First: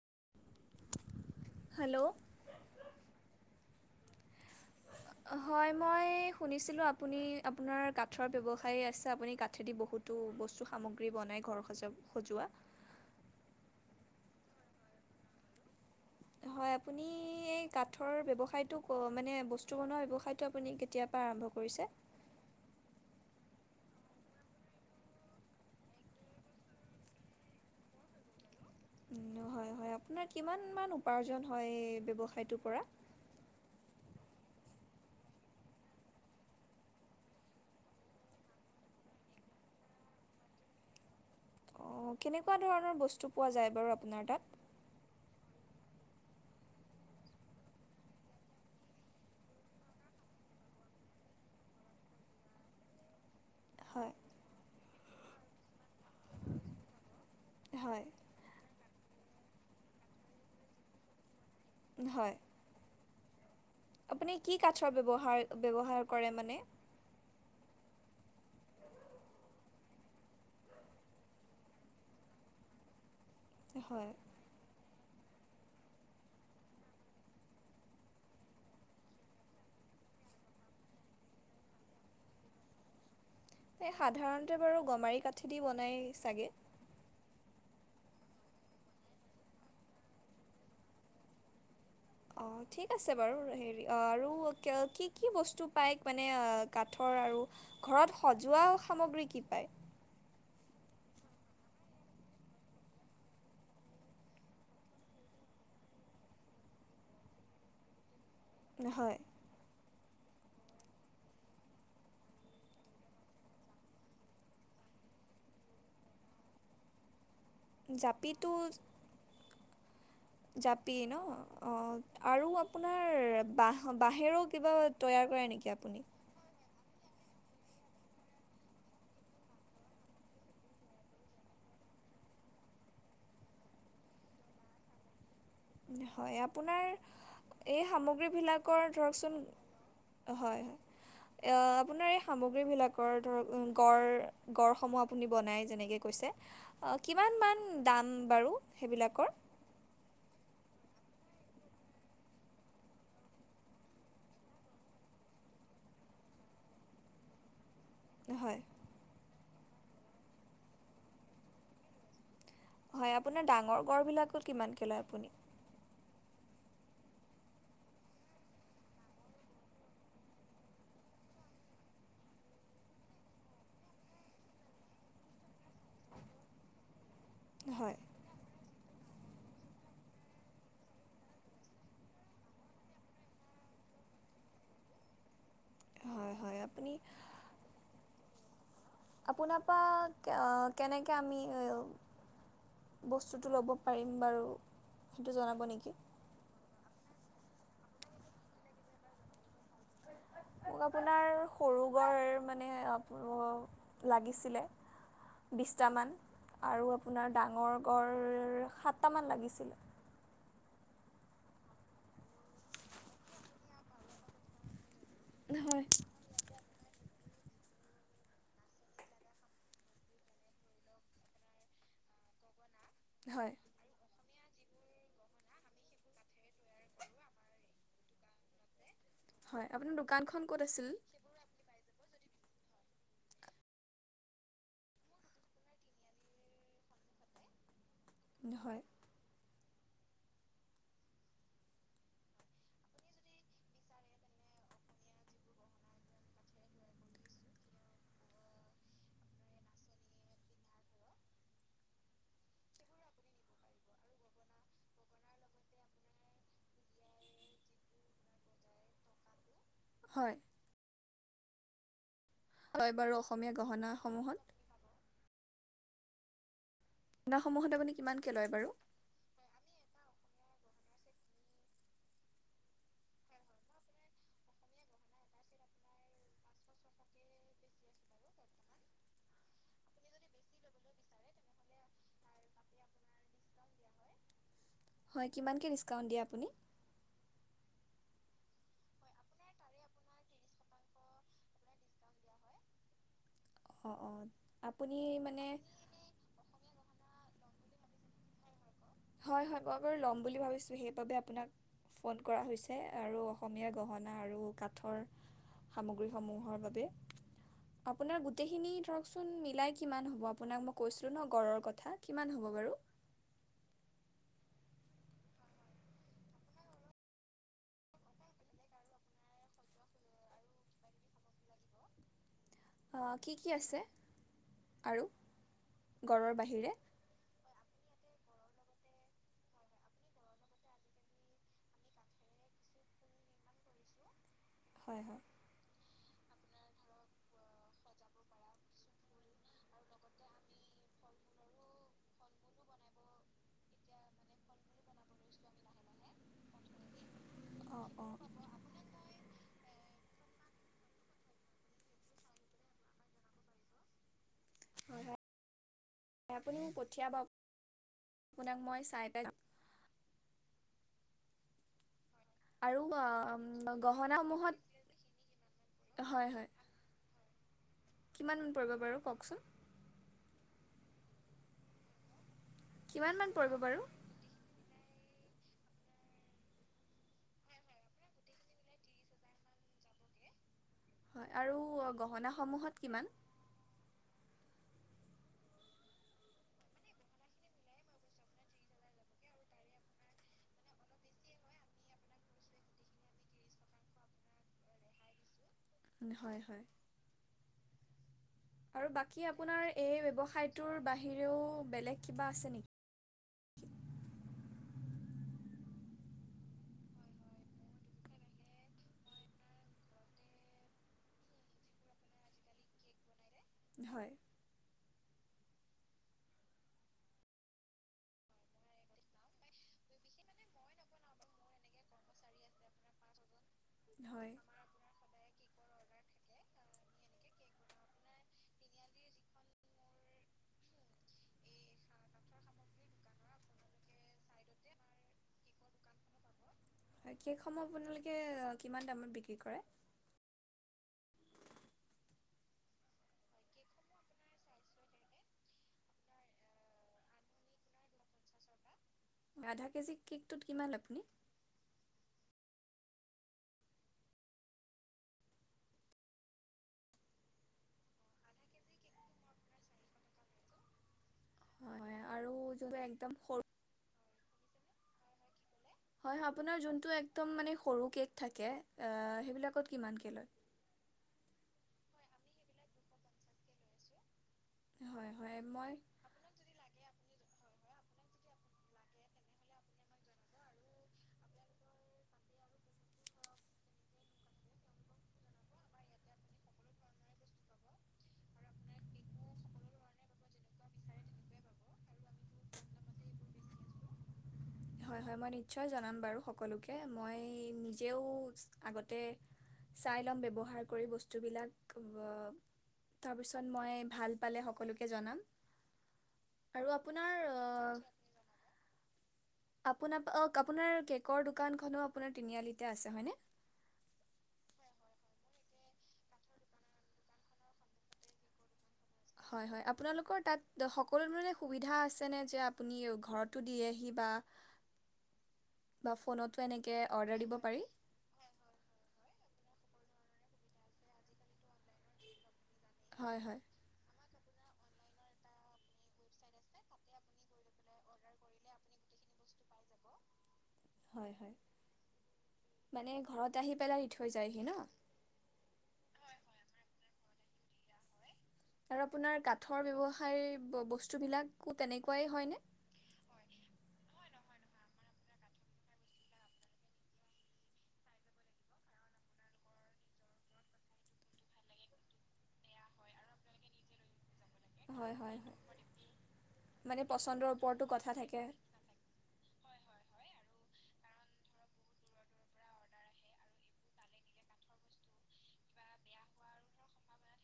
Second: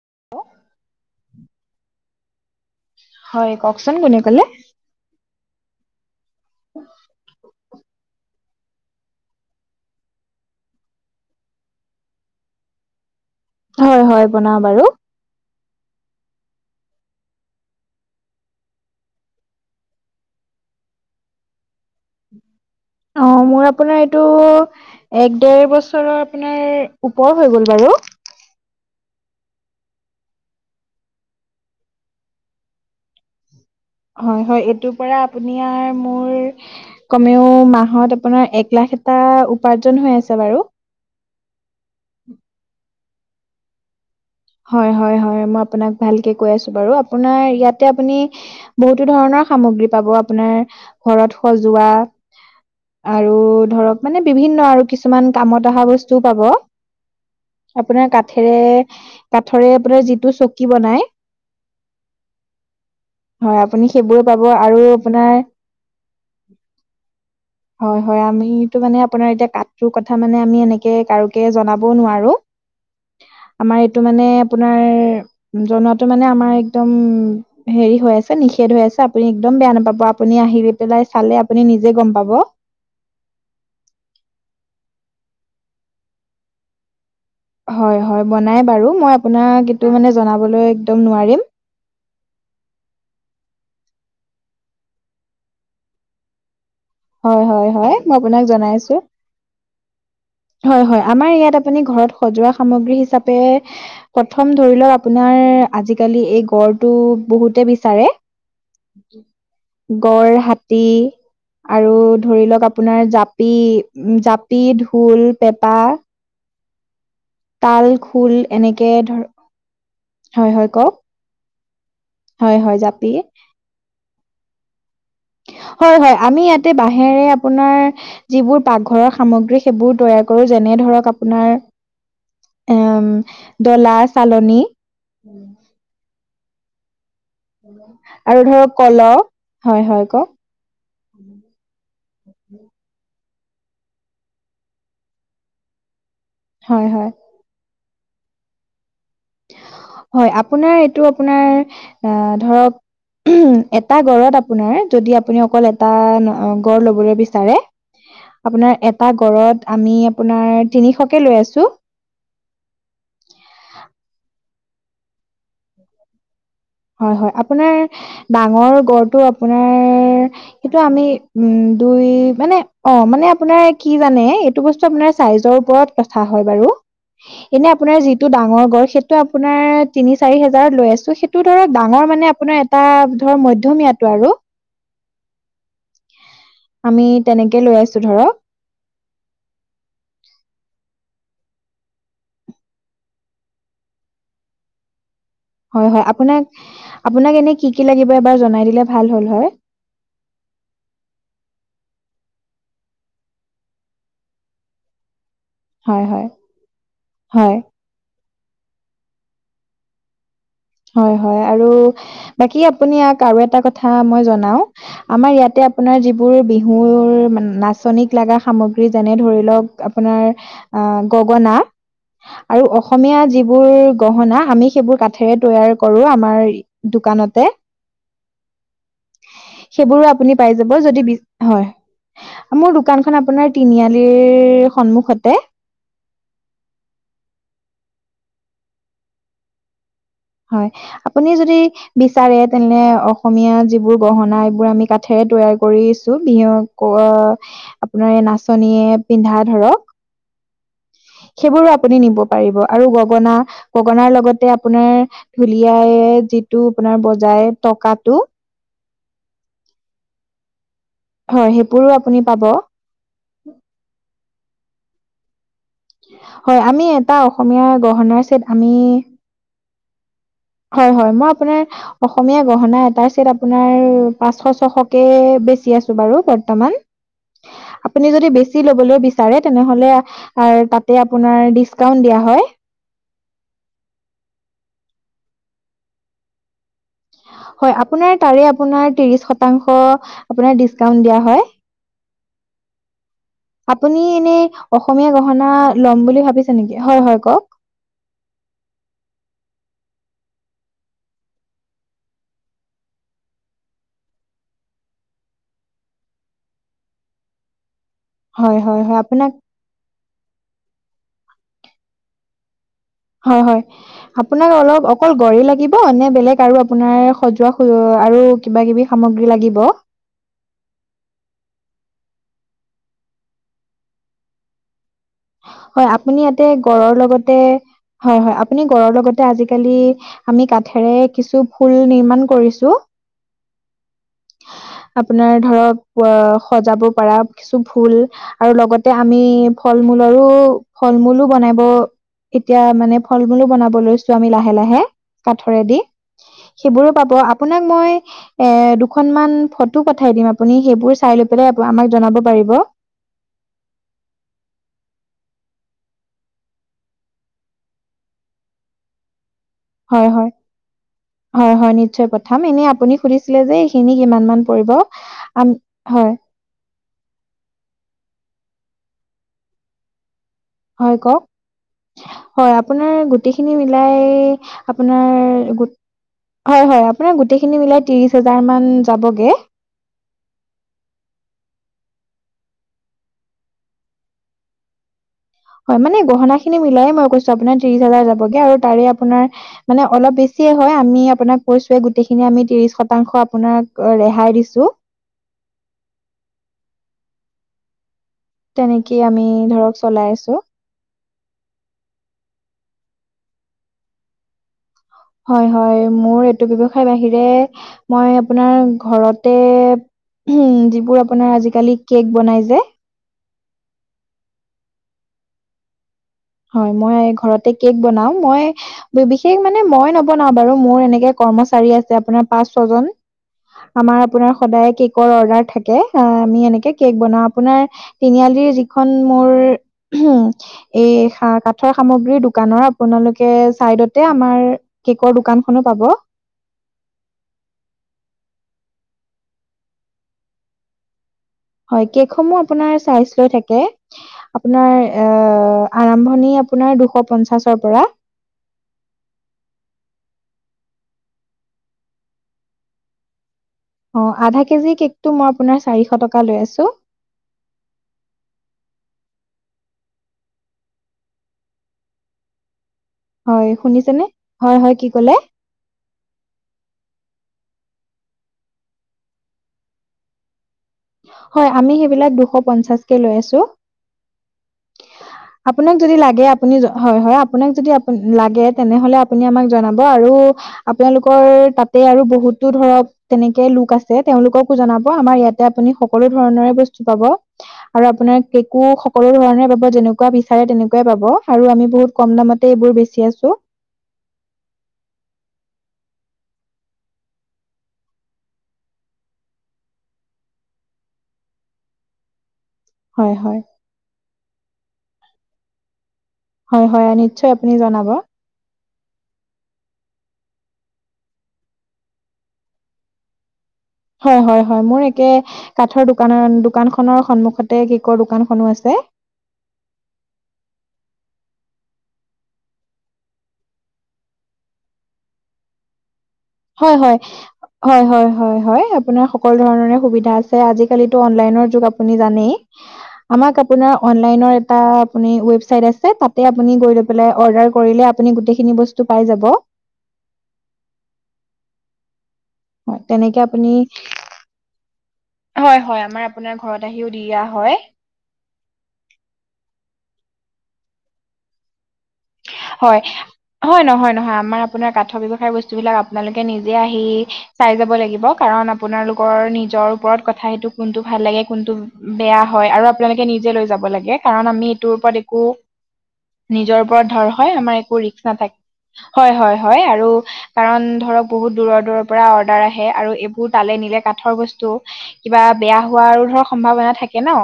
Hello. Hello হয় কওকচোন কোনে ক'লে? হয় মই শুনিছিলো আপুনি আপোনাৰ কাঠৰ ব্যৱসায় আছে আপুনি কাঠেদি বহুতো বস্তু সামগ্ৰী বনাই ঘৰ সজা সজোৱা। [inaudible] হয় হয় বনা বাৰু। হয় আপুনি নি কাঠৰ ব্যৱসায়টো মানে বস্তু বনোৱা ব্যৱসায়টো আপুনি কেতিয়া পৰা আৰম্ভ কৰিছে? অ মোৰ আপোনাৰ এইটো এক ডেৰ বছৰৰ আপোনাৰ ওপৰ হৈ গ'ল বাৰু। হয় হয়, আপোনাৰ কিমান মান উপাৰ্জন হয় এই ব্যৱসায়টোৰ পৰা? হয় হয় এইটোৰ পৰা আপুনি আৰ মোৰ কমেও মাহত আপোনাৰ এক লাখ এটা উপাৰ্জন হৈ আছে বাৰু। অ কেনেকুৱা ধৰণৰ বস্তু পোৱা যায় বাৰু আপোনাৰ তাত? হয় হয় হয় মই আপোনাক ভালকে কৈ আছো বাৰু, আপোনাৰ ইয়াতে আপুনি বহুতো ধৰণৰ সামগ্ৰী পাব আপোনাৰ ঘৰত সজোৱা আৰ আৰু ধৰক হয় মানে বিভিন্ন আৰু কিছুমান কামত অহা বস্তুও পাব। হয় আপোনাৰ কাঠেৰে কাঠৰে আপোনাৰ যিটো চকী বনাই হয়। হয় আপুনি সেইবোৰ পাব কি আৰু কাঠৰ আপোনাৰ, ব্যৱহাৰ ব্যৱহাৰ কৰে মানে হয়। হয় আমিতো মানে আপোনাৰ এতিয়া কঠটোৰ কথা মানে আমি এনেকে কাৰোকে জনাব নোৱাৰো। আমাৰ এইটো হয় মানে আপোনাৰ জনোৱাটো মানে আমাৰ একদম হেৰি হৈ আছে নিষেধ হৈ আছে আপুনি একদম বেয়া নেপাব। আপু আপুনি আহি পেলাই চালে আপুনি নিজে গম পাব। এ সাধাৰণতে বাৰু গমাৰি কাঠিদি বনাই চাগে? হয় হয় বনাই বাৰু, মই আপোনাক এইটো মানে জনাবলৈ একদম নোৱাৰিম। অ ঠিক আছে বাৰু হেৰি অ আৰু কি কি বস্তু পাই মানে আ কাঠৰ আৰু হয় হয় হয় মই ঘৰত আপোনাক সজোৱা জনাইছো সামগ্ৰী কি পায়? হয় হয় আমাৰ ইয়াত আপুনি ঘৰত সজোৱা সামগ্ৰী হিচাপে প্ৰথম ধৰি লওক আপোনাৰ আজিকালি এই গড়টো বহুতে বিচাৰে হয় গড়, হাতী আৰু ধৰি লওক আপোনাৰ জাপি জাপি ঢোল পেপা তাল খোল জাপিটো এনেকে ধৰ হয় হয় জাপি কওক ন অ' আৰু হয় হয় জাপি আপোনাৰ বাহ বাহৰেও কিবা তৈয়াৰ কৰে নেকি হয় আপুনি হয় আমি ইয়াতে বাহিৰ বাঁহেৰে আপোনাৰ যিবোৰ পাকঘৰৰ সামগ্ৰী সেইবোৰ তৈয়াৰ কৰো যেনে ধৰক আপোনাৰ উম দলা চালনী হয় আপোনাৰ এই আৰু ধৰক সামগ্ৰীবিলাকৰ কলহ ধৰকচোন হয় হয় কওক হয় হয় আপোনাৰ এই সামগ্ৰীবিলাকৰ ধৰক গঁড় গঁড়সমূহ আপুনি বনাই যেনেকে কৈছে হয় হয় কিমানমান দাম বাৰু সেইবিলাক হয় আপোনাৰ এইটো আপোনাৰ আহ ধৰক উম এটা গড়ত আপোনাৰ যদি আপুনি অকল এটা গড় লবলৈ বিচাৰে হয় আপোনাৰ এটা গড়ত আমি আপোনাৰ তিনিশকে লৈ আছো হয় আপোনাৰ ডাঙৰ গড় বিলাকত কিমানকে লয় আপুনি হয় হয় আপোনাৰ ডাঙৰ গড়টো আপোনাৰ সেইটো আমি উম দুই মানে অ মানে আপোনাৰ কি জানে এইটো বস্তু আপোনাৰ চাইজৰ ওপৰত কথা হয় বাৰু এনে আপোনাৰ হয় যিটো ডাঙৰ গড় সেইটো আপোনাৰ তিনি চাৰি হাজাৰত লৈ আছো সেই টো ধৰক ডাঙৰ মানে আপোনাৰ এটা ধৰ মধ্যমীয়াটো আৰু হয়। আপুনি আমি তেনেকে লৈ আছো ধৰক তাকে আমি বস্তুটো ল'ব পাৰিম বাৰু। সেইটো জনাব হয়, নেকি হয় আপোনাক আপোনাক এনে কি কি লাগিব এবাৰ জনাই দিলে ভাল হ'ল হৈ। [inaudible] মোক আপোনাৰ সৰু গড় মানে আৰু লাগিছিলে। হয় বিছটামান হয় আৰু আপোনাৰ হয় ডাঙৰ গড় সাত তামান লাগিছিলে। হয়, হয় আৰু বাকী আপুনি ইয়াক আৰু এটা কথা মই জনাওঁ আমাৰ ইয়াতে হয় আপোনাৰ যিবোৰ বহুৰ নাচনীক লগা সামগ্ৰী যেনে ধৰি লওক আপোনাৰ গগনা আৰু অসমীয়া হয় যিবোৰ গহনা আমি সেইবোৰ কাঠেৰে তৈয়াৰ কৰো আমাৰ দোকানতে। হয় আপোনাৰ সেইবোৰো আপুনি দোকানখন পাই ক'ত যাব আছিল যদি বি হয়। মোৰ দোকানখন আপোনাৰ তিনিআলিৰ সন্মুখতে। [inaudible] হয়। হয়, আপুনি যদি বিচাৰে তেনেলে অসমীয়া যিবোৰ গহনা এইবোৰ আমি কাঠেৰে তৈয়াৰ কৰিছো বিহু আপোনাৰ এই নাচনীয়ে পিন্ধা ধৰক। [inaudible] সেইবোৰো আপুনি নিব পাৰিব আৰু গগনা গগনাৰ লগতে আপোনাৰ ঢুলিয়াই যিটো আপোনাৰ বজাই টকাটো হয়। হয় সেইবোৰো আপুনি পাব হয় বাৰু অসমীয়া গহনাসমূহত হয় আমি এটা অসমীয়া গহনাসমূহত আপুনি গহনাৰ কিমানকৈ চেট লয় বাৰু আমি হয় হয় মই আপোনাৰ অসমীয়া গহনা এটাৰ চেট আপোনাৰ পাঁচশ ছশকে বেছি আছো বাৰু বৰ্তমান। আপুনি যদি বেছি ল'বলৈ বিচাৰে তেনেহ'লে এ তাতে আপোনাৰ দিছকাউন্ট দিয়া হয়। হয় কিমানকৈ ডিছকাউণ্ট দিয়ে আপুনি? হয় আপোনাৰ তাৰে আপোনাৰ ত্ৰিশ শতাংশ আপোনাৰ দিছকাউন্ট দিয়া হয়। [inaudible] অঁ আপুনি অঁ এনেই আপুনি অসমীয়া মানে গহনা লম বুলি ভাবিছে নেকি? হয়, হয় কওক। হয়, হয় মই বাৰু ল'ম বুলি ভাবিছো। সেই বাবে আপোনাক ফোন কৰা হৈছে আৰু অসমীয়া গহনা আৰু কাঠৰ সামগ্ৰীসমূহৰ বাবে। আপোনাৰ হয় গোটেইখিনি হয় হয় আপোনাক ধৰকচোন মিলাই কিমান হ'ব আপোনাক মই কৈছো এইটো ন গড়ৰ কথা কিমান হ'ব বাৰু? হয় হয় আপোনাক অলপ অকল গড় লাগিব নে বেলেগ আৰু আপোনাৰ সজোৱা আৰু কিবা কিবি সামগ্ৰী লাগিব? কি কি আছে? আৰু হয় আপুনি গড়ৰ ইয়াতে বাহিৰে গড়ৰ লগতে হয়, হয় আপুনি গড়ৰ লগতে আজিকালি আমি কাঠেৰে কিছু ফুল নিৰ্মাণ কৰিছো। হয় হয় আপোনাৰ ধৰক সজাব পৰা কিছু ভুল আৰু লগতে আমি ফল মূল আৰু ফল মূলো বনাব এতিয়া মানে ফল মূলো বনাব লৈছো আমি লাহে লাহে কাঠৰেদি। সেইবোৰো পাব আপোনাক অঁ মই অঁ এ দুখনমান ফটো পঠাই দিম আপুনি সেইবোৰ চাই ল পাই আমাক জনাব পাৰিব। আপুনিক পঠিয়াব। আপোনাক মই চাই হয় হয় হয় হয় নিশ্চয় প পঠাম এনে আৰু আপুনি সুধিছিলে যে এইখিনি কিমান মান গহনাসমূহত পৰিব হয়। [inaudible] কিমানমান পৰিব বাৰু কওকচোন? হয় কওক হয় আপোনাৰ কিমানমান পৰিব গোটেখিনি বাৰু মিলাই আপোনাৰ গোট হয় হয় আপোনাৰ গোটেইখিনি মিলাই ত্ৰিশ হাজাৰ যাবগে। হয় আৰু গহনাসমূহত কিমান? হয় মানে গহনা খিনি মিলাই মই কৈছো আপোনাৰ ত্ৰিশ হাজাৰ যাবগে আৰু তাৰে আপোনাৰ মানে অলপ বেছি হয় আমি আপোনাক কৈছে গোটেইখিনি আমি ত্ৰিশ শতাংশ আপোনাক ৰেহাই দিছো। [inaudible] হয় হয়। আৰু তেনেকেই আমি বাকী আপোনাৰ ধৰক এই চলাই আছোঁ। ব্যৱসায়টোৰ বাহি বাহিৰেও বেলেগ কিবা আছে নেকি? হয় হয় মোৰ এইটো ব্যৱসায় বাহিৰে মই আপোনাৰ ঘৰতে উম যিবোৰ আপোনাৰ আজিকালি কেক বনাই যে। হয়। হয় মই ঘৰতে কেক বনাও মই বিশেষ মানে মই নবনাও বাৰু মোৰ এনেকে কৰ্মচাৰী আছে আপোনাৰ পাঁচ ছয় জন আমাৰ হয় আপোনাৰ সদায় কে অৰ্ডাৰ থাকে আমি এনেে কেক বও আপোনাৰ তিনিআলি যিখন মোৰ এই কাঠৰ সামগ্ৰীৰ দোকানৰ আপোনালোকে চাইডতে আমাৰ কেকৰ দোকানখন পাব। [inaudible] কেকসমূহ আপোনালোকে কিমান দামত বিক্ৰী কৰে? হয় কেকসমূহ আপোনাৰ চাইজ লৈ থাকে আপোনাৰ আৰম্ভনি অপোনাৰ দুশ পঞ্চাচৰ পৰা। আধা কেজি কেকটোত কিমান লয় আপুনি? অ আধা কেজি কেকটো মই আপোনাৰ চাৰিশ টকা লৈ আছো। [inaudible] ত একদম হয় শুনিছেনে হয় হয় কি কলে? হয় অপোনাৰ যোনটো একদম মানে সৰু কেক থাকে, অ সেইবিলাকক কিমান থাকে। হয় আমি সেইবিলাক দুশ পঞ্চাছকে লৈ আছোঁ। হয় হয় মই আপোনাক যদি লাগে আপুনি হয় হয় আপোনাক যদি লাগে তেনেহলে আপুনি জনাব আৰু আপোনালোকৰ তাতে আৰু বহুত দূৰ ধৰক তেনেকে লোক আছে তেওঁলোককো জনাব। আমাৰ ইয়াত আপুনি সকলো ধৰণৰে বস্তু পাব আৰু আপোনাৰ কেকো সকলো ধৰণৰে পাব যেনেকুৱা বিচাৰে তেনেকুৱাই পাব আৰু আমি বহুত কম দামতে এইবোৰ বেচি আছো। হয় হয় মই নিশ্চয় জনাম বাৰু সকলোকে মই নিজেও আগতে চাই ল'ম ব্যৱহাৰ কৰি বস্তুবিলাক অ। হয় হয় তাৰপিছত মই ভাল পালে সকলোকে জনাম। আৰু হয় হয় আপোনাৰ নিশ্চয় আপুনি জনাব। আপোনাক অ আপোনাৰ কেকৰ দোকান খনো তিনিআলিতে আছে ন। হয় হয় হয় মোৰ একে কাঠৰ দোকানৰ দোকানখনৰ সন্মুখতে কেকৰ দোকানখনো আছে। হয় হয় আপোনালোকৰ তাত সকলো ধৰণে সুবিধা আছে নে যে আপুনি ঘৰতো দিয়ে হি বা অ [inaudible] বফ হয় হয় হয় হয় হয় হয় আপোনাৰ সকলো ধৰণৰে সুবিধা আছে, আজিকালি টো অনলাইনৰ যুগ আপুনি জানেই হয় হয় আমাক অপোনাৰ অন নহয় নহয়, তাত আপুনি ৱেবচাইট আছে, তাতেই আপুনি গৈ পেলাই অৰ্দাৰ কৰিলে আপুনি গোটেইখিনি বস্তু পাই যাব [inaudible] হয় মানে তেনেকে ঘৰত আপুনি, আহি পেলাই দি থৈ যায়হি ন হয় হয়, আমাৰ আপোনাৰ ঘৰত আহিও দিয়া হয়। আৰু আপোনাৰ কাঠৰ ব্যয়ৱসায় বস্তু বিলাকো তেনেকুৱাই হয় ন? হয়। হয়। নহয় নহয় আমাৰ আপোনাৰ কাঠৰ ব্যয়ৱসায় বস্তু বিলাক আপোনালোকে নিজে আহি চাই যাব লাগিব। কাৰন আপোনালোকৰ নিজৰ ওপৰত কথা সেইটো কোনটো ভাল লাগে কোনটো বেয়া হয়। আৰু আপোনালোকে নিজে লৈ যাব লাগে, কাৰণ আমি এইটোৰ হয় ওপৰত হয় একো হয় নিজৰ মানে ওপৰত ধৰ পচন্দৰ হয় আমাৰ ওপৰতো একো কথা ৰিক্স থাকে নাথাকে। হয়, হয় আৰু কাৰন ধৰক বহুত দূৰৰ দূৰৰ পৰা অৰ্ডাৰ আহে, আৰু এইবোৰ তালে নিলে কাঠৰ বস্তু কিবা বেয়া হ ৱাৰো সম্ভাৱনা থাকে ন,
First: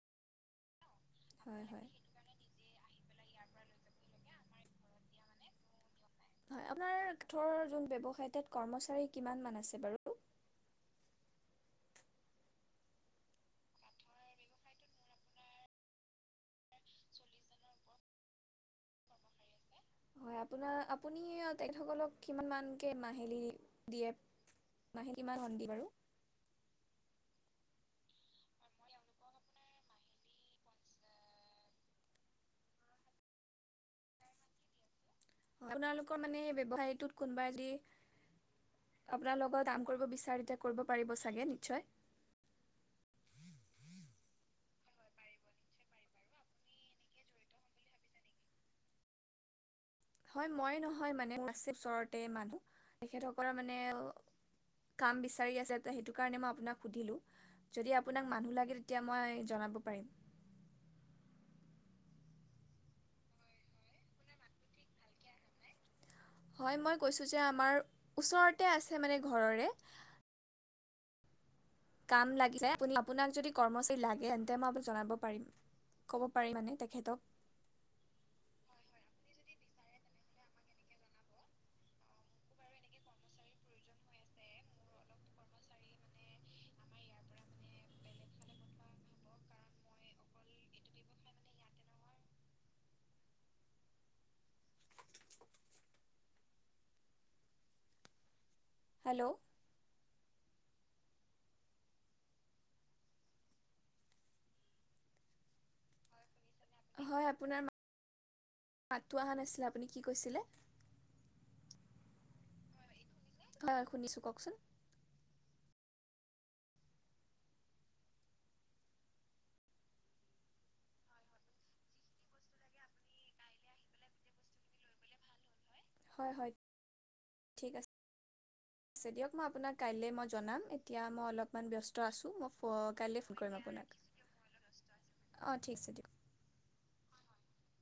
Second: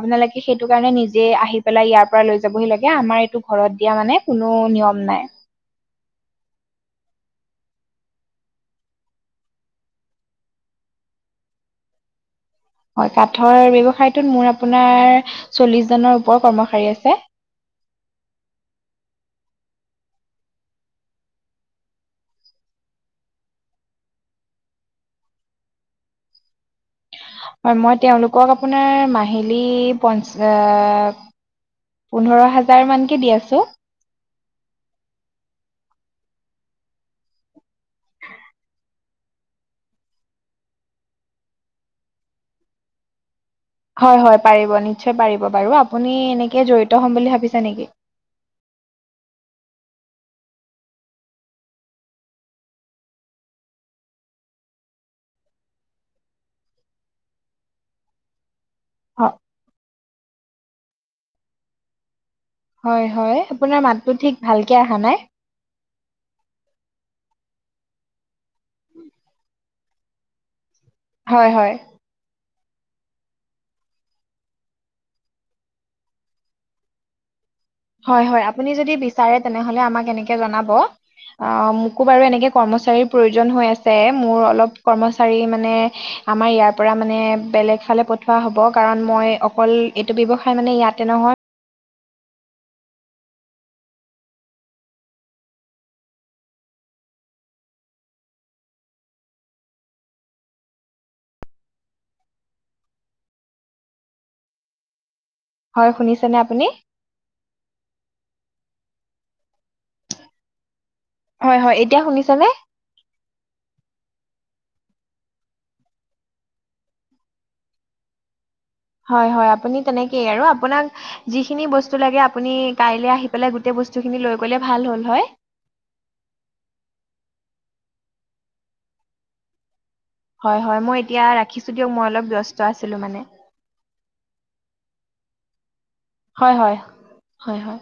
আপোনালোকে সেইটো কাৰণে নিজ জেই আহি হয় পেলাই হয়। ইয়াৰ পৰা লৈ যাবহি লাগে, আমাৰ এইটো ঘৰত দিয়া মানে কোনো নিয়ম নাই। [unintelligible] হয়। কাঠৰ ব্যৱসায়টোত মোৰ আপোনাৰ চল্লিশজনৰ ওপৰ কৰ্মচাৰী আছে। হয়। আপোনাৰ আপুনি তেখেতসকলক কিমান মানকে মাহিলী দিয়ে মাহেতিী ইমান সন্ন্দি বাৰু [unintelligible] উ [unintelligible] হয় মই তেওঁলোকক আপোনাৰ মাহিলী পঞ্চা পোন্ধৰ হাজাৰ মানকে দি আছো। াল [unintelligible] আপোনাৰ লগত কাম কৰিব বিচাৰে এতিয়া কৰিব পাৰিব চাগে নিশ্চয়। হয়, হয় পাৰিব নিশ্চয় পাৰিব বাৰু, আপুনি এনেকৈ জড়িত হ'ম বুলি ভাবিছে নেকি? হয় মই নহয় মানে মোৰ ওচৰতে মানুহ তেখেতসকলৰ মানে [unintelligible] এতিয়া হ মই জনাব পাৰিম। হয়, হয় আপোনাৰ মাতটো ঠিক ভালকে অহা নাই। হয় মই কৈছো যে আমাৰ ওচৰতে আছে মানে ঘৰৰে হয়, হয়। [unintelligible] আপোনাক যদি কৰ্মচাৰী লাগে তে জনাব পাৰিম। ক'ব পাৰি মানে তেখেতক হয় হয় আপুনি যদি বিচাৰে তেনেহলে আমাক এনেকে জনাব। অ' মোকো বাৰু এনেকে কৰ্মচাৰীৰ প্ৰয়োজন হৈ আছে, মোৰ অলপ কৰ্মচাৰী মানে আমাৰ ইয়াৰ পৰা মানে বেলেগ ফালে পঠোৱা হব কাৰণ মই অকল এইটো ব্যৱসায় মানে ইয়াতে নহ হয়। হেল্ল' হয় শুনিছেনে আপুনি? হয় আপোনাৰ মাতটো অহা নাছিলে। আপুনি কি কৈছিলে? হয় হয় এতিয়া শুনিছানে? হয় শুনিছো কওকচোন। হয় হয় আপুনি তেনেকেই আৰু, আপোনাক যিখিনি বস্তু লাগে আপুনি কাইলৈ আহি পেলাই গোটেই বস্তু খিনি লৈ গ'লে ভাল হ'ল হয়। হয় হয়, ঠিক আছে। দিয়ক মই আপোনাক কাইলৈ মই জনাম, হয় হয় এতিয়া মই অলপমান ৰাখিছোঁ দিয়ক ব্যস্ত অলপ আছোঁ মই ব্যস্ত আছিলোঁ মানে কাইলৈ ফোন কৰিম আপোনাক। অ' ঠিক আছে দিয়ক। হয় হয় হয় হয়।